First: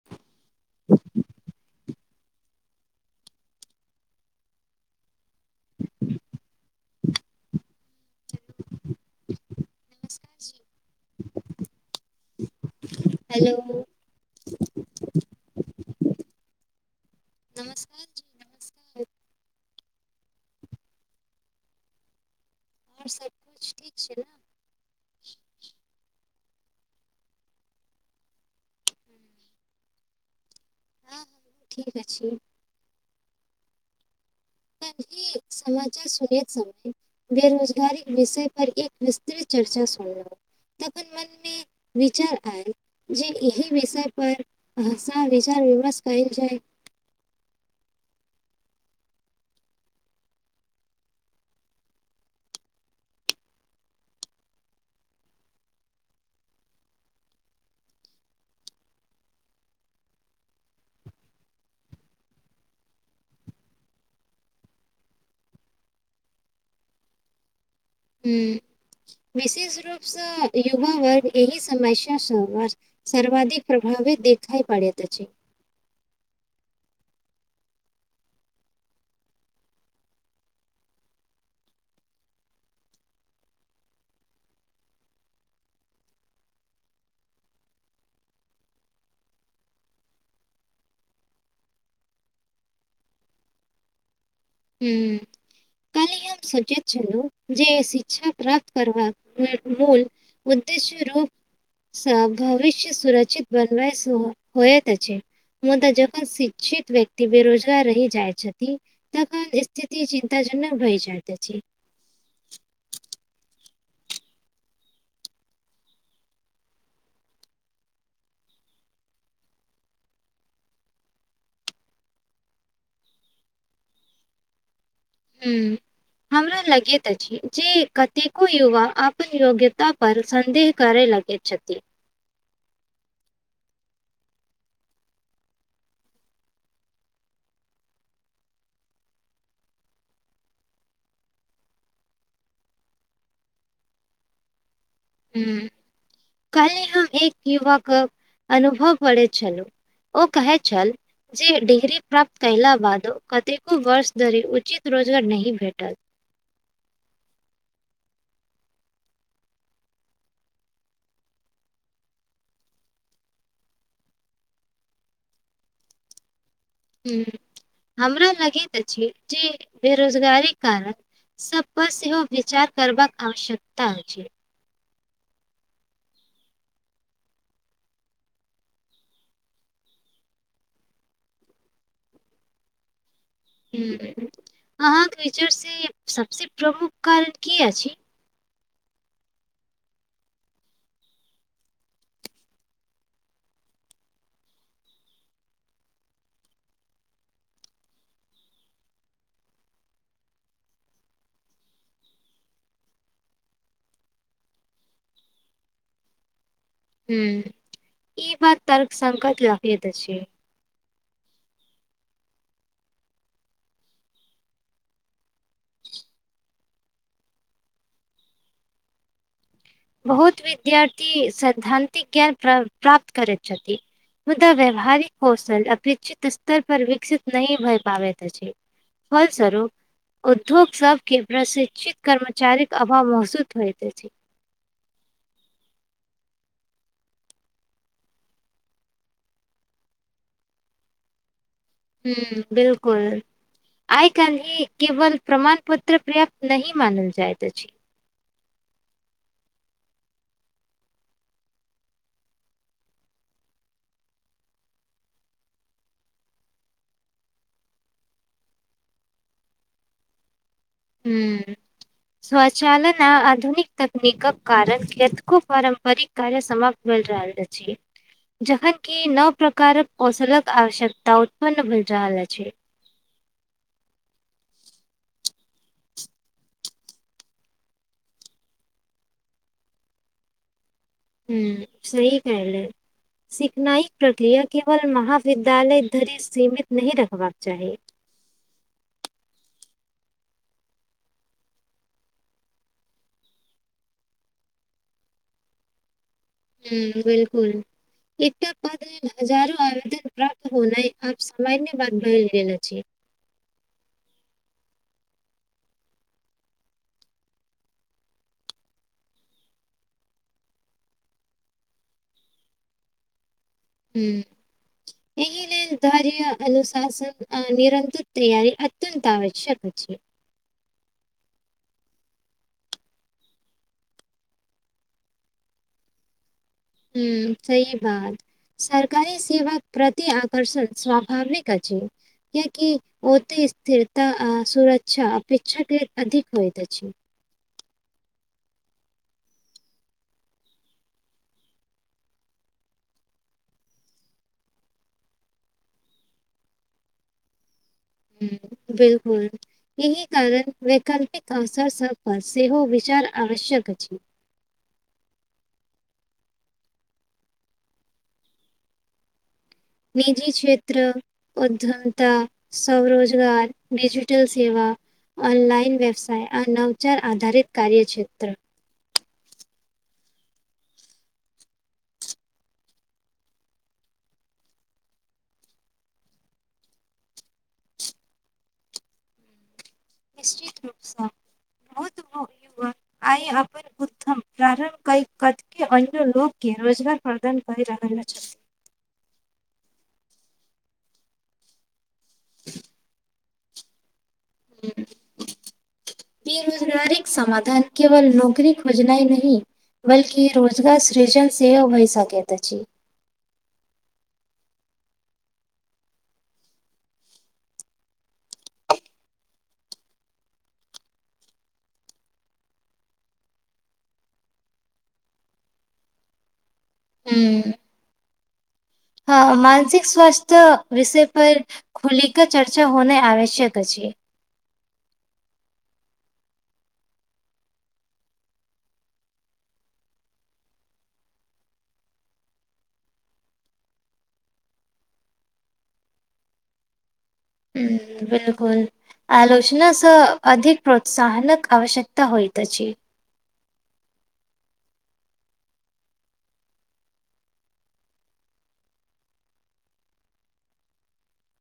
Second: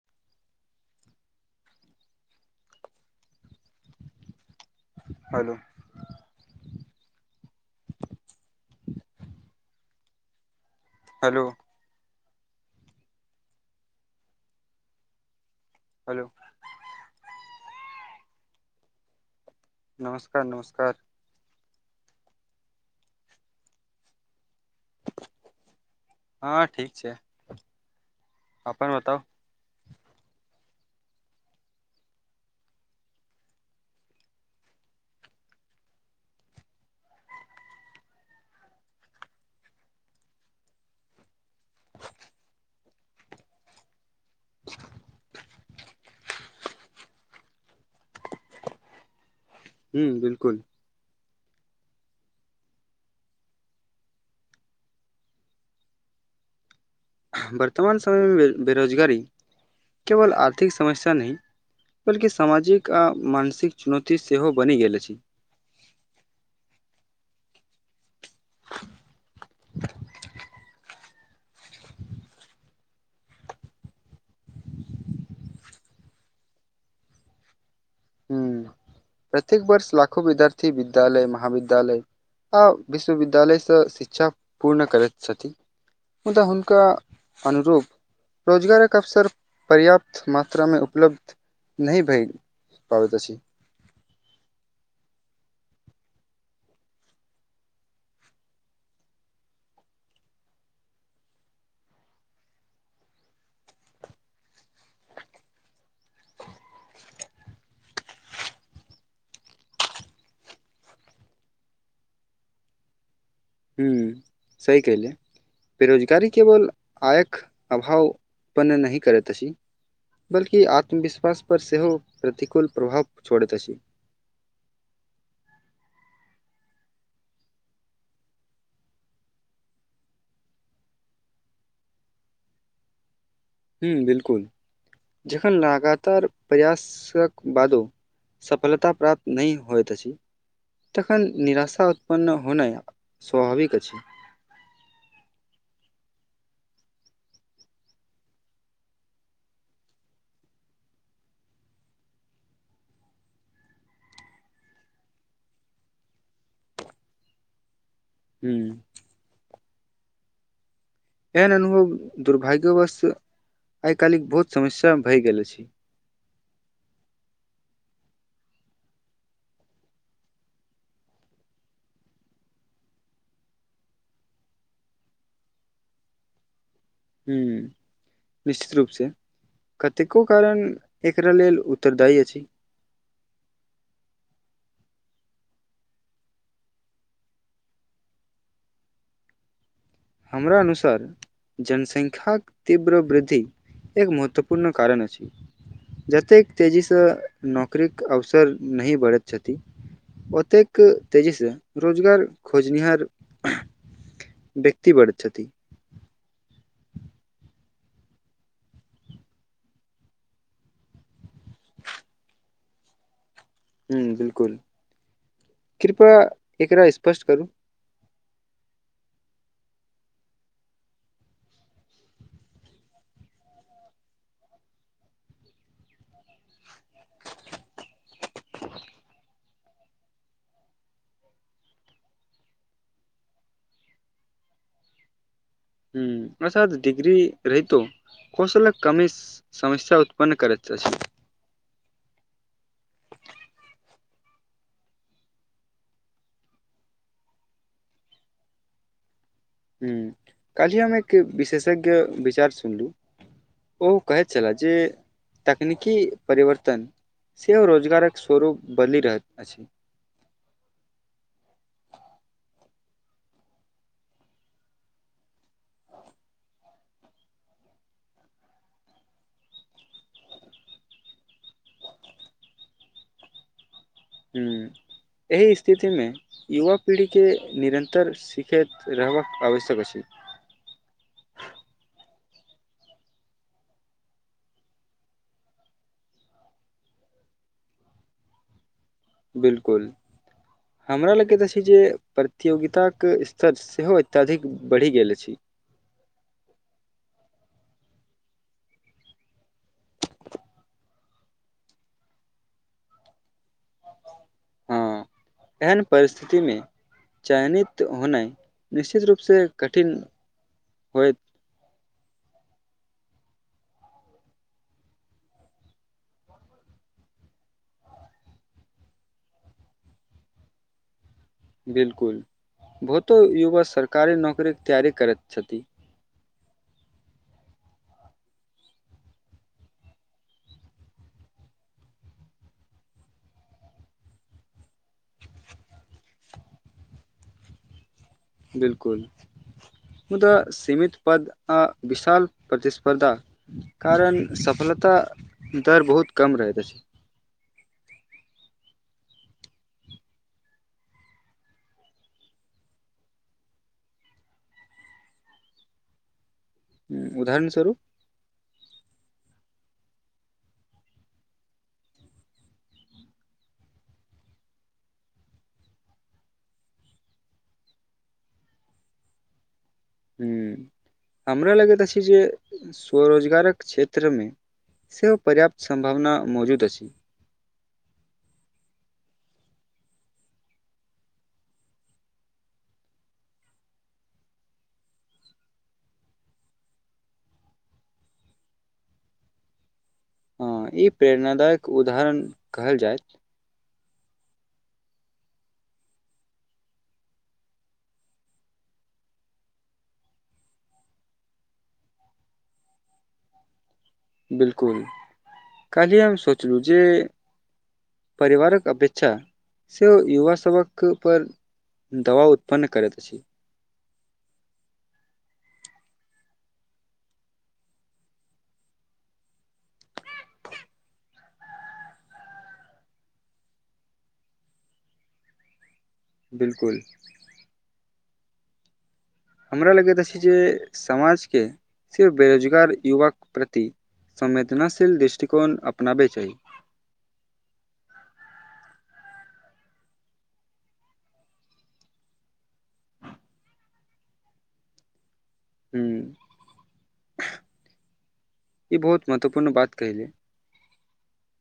[inaudible] हलो [inaudible] hello hello hello नमस्कार जी नमस्कार नमस्कार नमस्कार आओर सब कुछ ठीक छै नऽ हँ हँ ठीक छै अपन बताउ ठीके छै खेबही समाचार सुनैत समय बेरोजगारी विषय पर एक विस्तृत चर्चा सुनलहुँ तखन मनमे विचार आयल जे एहि विषय पर विचार विमर्श कयल जाय ह्म बिलकुल वर्तमान समय मे बेरोजगारी केवल आर्थिक समस्या नहि बल्कि सामाजिक आ मानसिक चुनौती सेहो बनि गेल अछि ह विशेष रूपसँ युवा वर्ग एहि समस्या सँ बड सर्वाधिक प्रभावित देखाइ पड़यत छै हूँ [unintelligible] [unintelligible] प्रत्येक वर्ष लाखो विद्यार्थी विद्यालय महाविद्यालय आओ विश्ववद्यालय सँ शिक्षा पूर्ण करैत छथि मुदा हुनका अनुरूप रोजगारक अवसर पर्याप्त मात्रामे उपलब्ध नहि भए पाबैत अछि हू काल हम सोचैत छलहु जे शिक्षा प्राप्त करबाक मूल उद्देश रूप भविष्य सुरक्षित बनबै सेहो होयत अछि मुदा जखन शिक्षित व्यक्ति बेरोजगार रहि जाइ छथि तखन स्थिति चिन्तााजनक भइ जाइत अछि हुँ सह कहलिए बेरोजगारी केवल आय के अभाव उत्पन्न नहि करैत अछि बल्कि आत्मविश्वास पर सेहो प्रतिकूल प्रभाव छोड़ैत अछि हू हमरा लगैत अछि जे कतेको युवा अपन योग्यता पर संदेह करे लग गेत छथि ह्म बिल्कुल जखन लगातार प्रयासक बादो सफलता प्राप्त नहि होइत अछि तखन निराशा उत्पन्न होनाई स्वाभाविक अछि हुँ कल्हि हम एक युवा कऽ अनुभव करैत छलहु ओ कहैत छल जे डिग्री प्राप्त कयला बाद कतेको वर्ष धरि उचित रोजगार नहि भेटल ह्म एहन अनुभव दुर्भाग्योवश्त आई काल्हि बहुत समस्या भए गेल छै हुँ हमरो लगैत अछि जे बेरोजगारीक कारण सब पर सेहो विचार करबाक आवश्यकता अछि हूँ निश्चित रूपसँ कतेको कारण एकरा लेल उत्तरदायी अछि अहाँके विचार सँ सबसे प्रमुख कारण की अछि हमरा अनुसार जनसंख्यक तीव्र वृद्धि एक महत्वपूर्ण कारण अछि जतेक तेजी सँ नौकरीक अवसर नहि बढ़ैत छथि ओतेक तेजी सँ रोजगार खोजनिहार ती बढ़ैत छथि ह ई बात तर्क संकत लागेत अछी ह बिल्कुल कृपया एकरा स्पष्ट करू बहुत विद्यार्थी सैद्धातिक ज्ञान प्राप् प्राप्त करछति मुदा व्यावहारिक कौशल अपेक्षित स्तर पर विकसित नहि भए पाबैत अछि फल सरूप उद्योग सब के प्रशिक्षित कर्मचारी के अभाव महसूद होइत अछि ह असाथ डिग्री रहितो कौशलक कमी समस्या उत्पन्न करैत अछि ह्म बिल्कुल आय कालही केवल प्रमाणपत्र पर्याप्त नहि मानल जाइत अछी ह काही हमे एक विशेषज्ञ विचार सुनलु ओहो कहैत छले जे तकनीकी परिवर्तन सेहो रोजगारक स्वरूप बनि रहैत अछि ह्म स्वचालन आ आधुनिक तकनीकक कारण कतेको पारम्परिक कार्य समाप्त भेल रहल अछि जखन की नव प्रकारक कौशलक आवश्यकता उत्पन्न भ रहल अछि ह्म एहि स्थिति मे युवा पीढ़ी के निरन्तर शिखैत रहबाक आवश्यक अछि ह्म सही कहले सिखनाईक प्रक्रिया केवल महाविद्यालय धरि सीमित नहि रखबाक चाही बिल्कुल [inaudible] हमरा लगके तऽ छै जे प्रतियोगिताके स्तर सेहो अत्यधिक बढ़ि गेल अछि ह्म बिल्कुल एतपद हजारो आवेदन प्राप्त होनाइ आब सामान्य बाद भै गेल अछि हँ एहन परिस्थिति मे चयनित होना निश्चित रूपसँ कठिन होयत ह्म एहि लेल धार्य अनुशासन निरन्तत तैयरी अत्यन्त आवश्यक अछि बिल्कुल बहुतो युवा सरकारी नौकरीके तैयारी करैत छथि ह्म सही बात सरकारी सेवा प्रति आकर्षण स्वभाविक अछि किआकि ओते स्थिरता आ सुरक्षा अपेक्षाके अधिक होइत अछि बिलकुल मु सीमित पद आ विशाल प्रतिस्पर्धा कारण सफलता दर बहुत कम रहैत अछि ह बिलकुल एहि कारण वैकल्पिक अवसर सभ पर सेहो विचार आवश्यक अछि उदाहरण स्वरूप निजी क्षेत्र उध्यमता स्वरोजगार डिजिटल सेवा ऑनलाइन व्यवसाय आनवचार आधारित कार्य क्षेत्र ह हमरा लगैत अछि जे स्वरोजगारक क्षेत्र मे सेहो पर्याप्त सम्भावना मौजूद अछि निश्चित रूप सँ बहुत युवक आय अपन उत्तम प्रारम्भ कै कत के अन्य लोक के रोजगार प्रदान कर रहल छथि ह ई प्रेरणादायक उदाहरण कहल जाय हू इ बेरोजगारिक समाधान केवल नौकरी खोजना नहि बल्कि रोजगार सृजन सेहो भय सकेैत अछि बिलकुल काल्हि हम सोचलहुँ जे परिवारक अपेक्षा से युवा सभक पर दबाव उत्पन्न करैत अछि हू हँ मानसिक स्वस्थ्य विषय पर खुलिक चर्चा होना आवश्यक अछि बिलकुल हमरा लगैत अछि जे समाजके सिर्फ बेरोजगार युवाके प्रति संवेदनाशील दृष्टिकोण अपनाबे चाही ह बिलकुल आलोचनासँ अधिक प्रोत्साहनक आवश्यकता होइत अछि ह ई बहुत महत्वपूर्ण बात कहिले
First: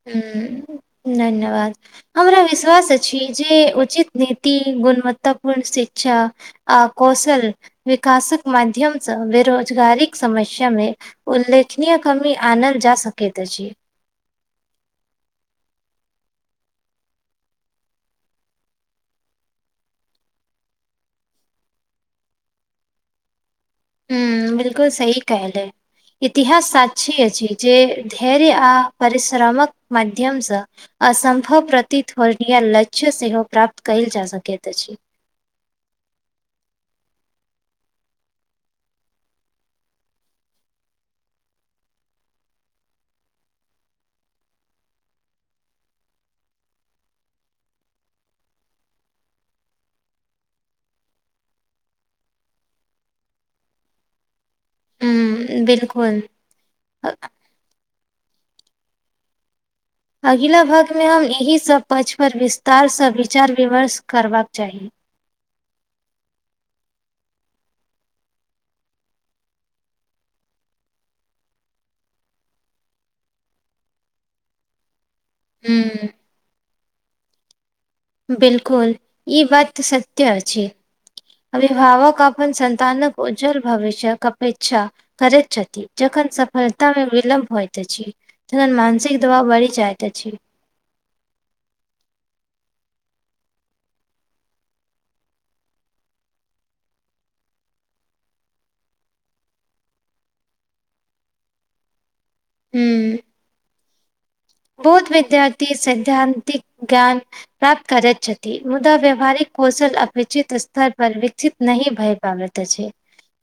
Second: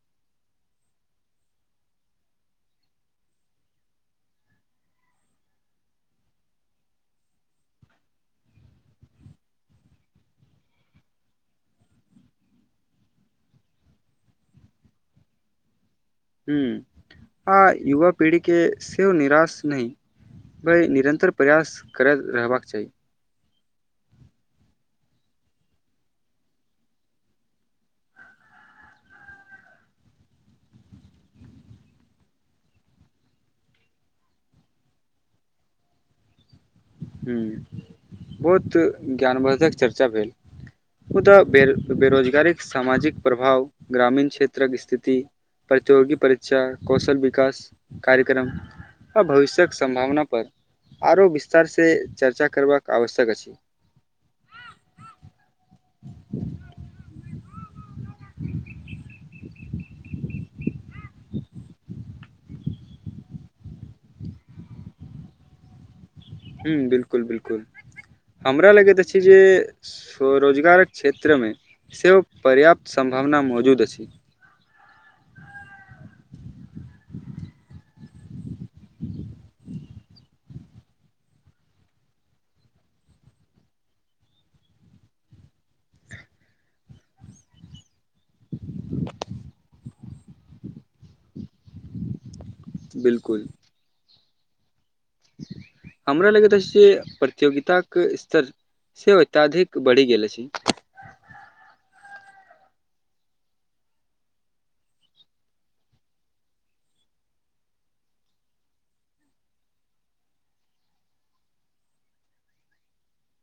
ह धन्यवाद हमरा विश्वास अछि जे उचित नीति गुणवत्तापूर्ण शिक्षा आ कौशल विकासक माध्यमसँ बेरोजगारीक समस्या मे उल्लेखनीय कमी आनल जा सकैत अछि ह आ युवा पीढ़ी के सेव निराश नइ बइ निरन्तर प्रयास करैत रहबाक चाही ह बिलकुल सही कहले इतिहास साक्षी अछि जे धैर्य आ परिश्रमक माध्यम सँ असम्भव प्रतित ध्वनीय लक्ष्य सेहो प्राप्त कल जाइत सकैत अछि ह बहुत ज्ञानवर्द्धक चर्चा भेल ऊत बेरो बेरोजगारिक सामाजिक प्रभाव ग्रामीण क्षेत्रक स्थिति प्रतियोगी परीक्षा कौशल विकास कार्यक्रम आ भविष्यक सम्भावना पर आरो विस्तार से चर्चा करबाक आवश्यक अछि ह बिलकुल अगिला भक्तमे हम एहि सभ पक्षपर विस्तारसँ विचार विमर्श करबाक चाही ह बिलकुल बिलकुल हमरा लगैत अछि जे स्वरोजगारक क्षेत्रमे सेहो पर्याप्त सम्भावना मौजूद अछि हूँ बिलकुल ई बात सत्य अछि अभिभावक अपन संतानक उज्ज्वल भविष्यक अपेक्षा करैत छथि जखन सफलता मे विलम्ब होइत अछि तहन मानसिक दबाव बढ़ी जायत अछि बिलकुल हमरा लगैत अछि जे प्रतियोगिताक स्तर सेहो अत्यधिक बढ़ि गेल अछि हू बहुत विद्यार्थी सैद्धान्तिक ज्ञान प्राप्त करैत छथि मुदा व्यावहारिक कौशल अपे्षित स््तर पर विकसित नहि भय पाबैत त अछि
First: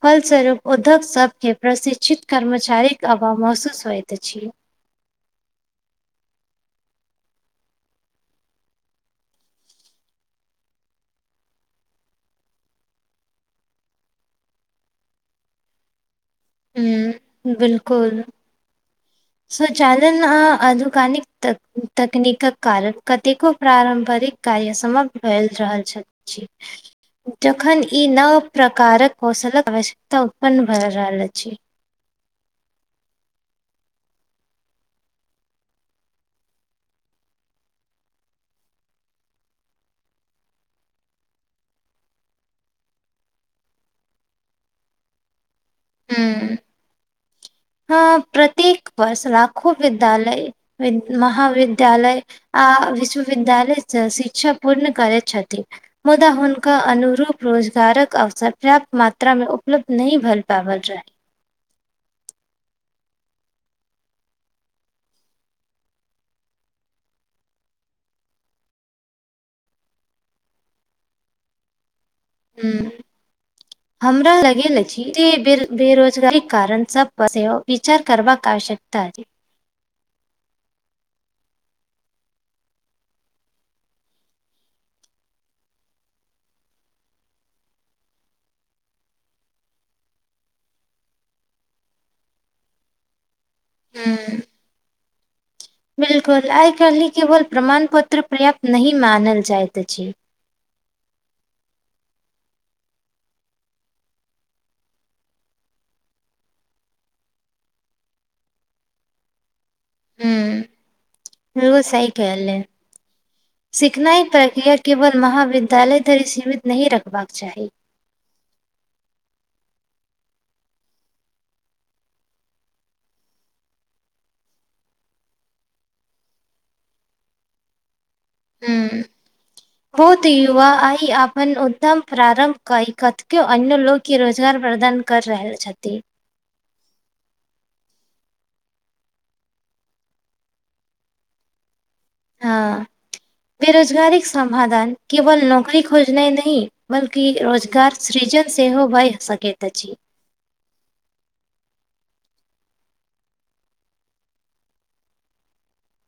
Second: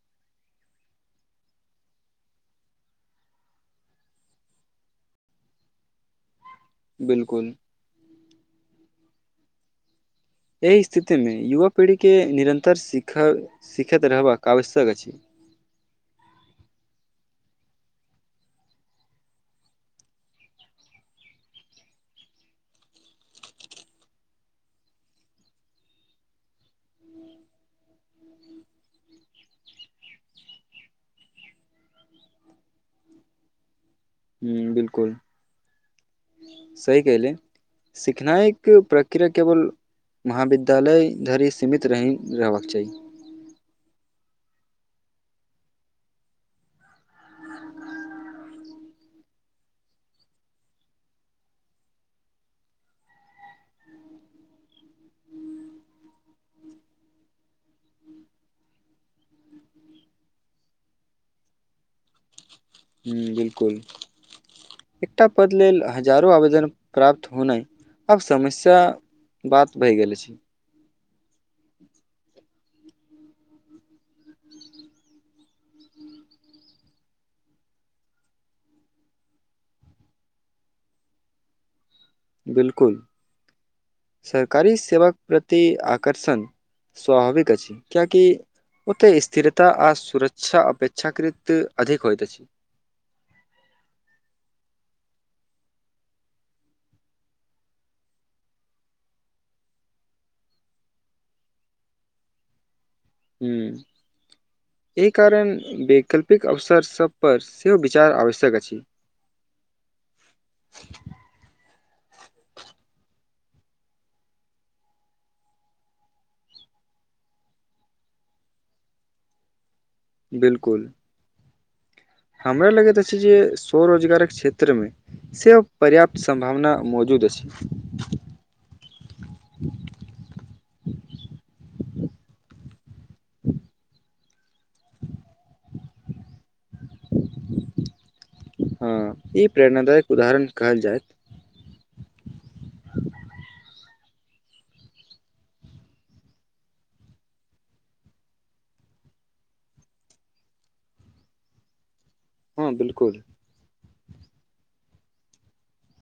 फलस्वरूप उद्यग सबके प्रशिक्षित कर्मचारीक अभाव महसूस होइत अछि बिलकुल एहि स्थितिमे युवा पीढ़ीके निरन्तर सिख सिखैत रहबाक आवश्यक अछि हुँ बिलकुल स्वचालन आ आनुकानिक तक तकनीक क कारण कतेको पारम्परिक कार्य समाप्त भए रहल छथि जखन ई नव प्रकारक कौशलक आवश्यकता उत्पन्न भए रहल अछि ह बिलकुल सही कहली सिखनाइ एक प्रक्रिया केवल महाविद्यालय धरि सीमित नहि रहबाक चाही हूँ हँ प्रत्येक वर्ष लाखो विद्यालय महाविद्यालय आ विश्वविद्यालय शिक्षा पूर्ण करै छथि मुदा हुनका अनुरूप रोजगारक अवसर पर्याप्त मात्रामे उपलब्ध नहि भऽ पाबल रहनि ह्म बिलकुल एकटा पद लेल हजारो आवेदन प्राप्त होनाइ अब समस्या बात भई गेल अछि हूँ हमरा लगेल अछि कि बेरोजगारी कारण सब पर सेहो विचार करबाक आवश्यकता अछि बिलकुल सरकारी सेवक प्रति आकर्षण स्वाभाविक अछि कियाकि ओते स्थिरता आ सुरक्षा अपेक्षाकृत अधिक होइत अछि हूँ बिलकुल आइ कल्हि केवल प्रमाण पत्र पर्याप्त नहि मानल जाइत अछि हूँ एहि कारण वैकल्पिक अवसर सबपर सेहो विचार आवश्यक अछि [inaudible] हमरो सइकेले सिखनाइ प्रक्रिया केवल महाविद्यालय धरि सीमित नहि रखबाक चाही बिलकुल हमरा लगैत अछि जे स्वरोजगारक क्षेत्रमे से पर्याप्त संभावना मौजूद अछि हूँ हो त युवा आई अपन उ्तम प्रारंभ कई क कतेके अन्य लोग के रोजगार प्रदान कर रहल छथि हँ ई प्रेरणादायक उदाहरण कहल जायत हँ बेरोजगारीक समाधान केवल नौकरी खोजनाइ नहि बल्कि रोजगार सृजन सेहो भई सकैत अछि हँ बिलकुल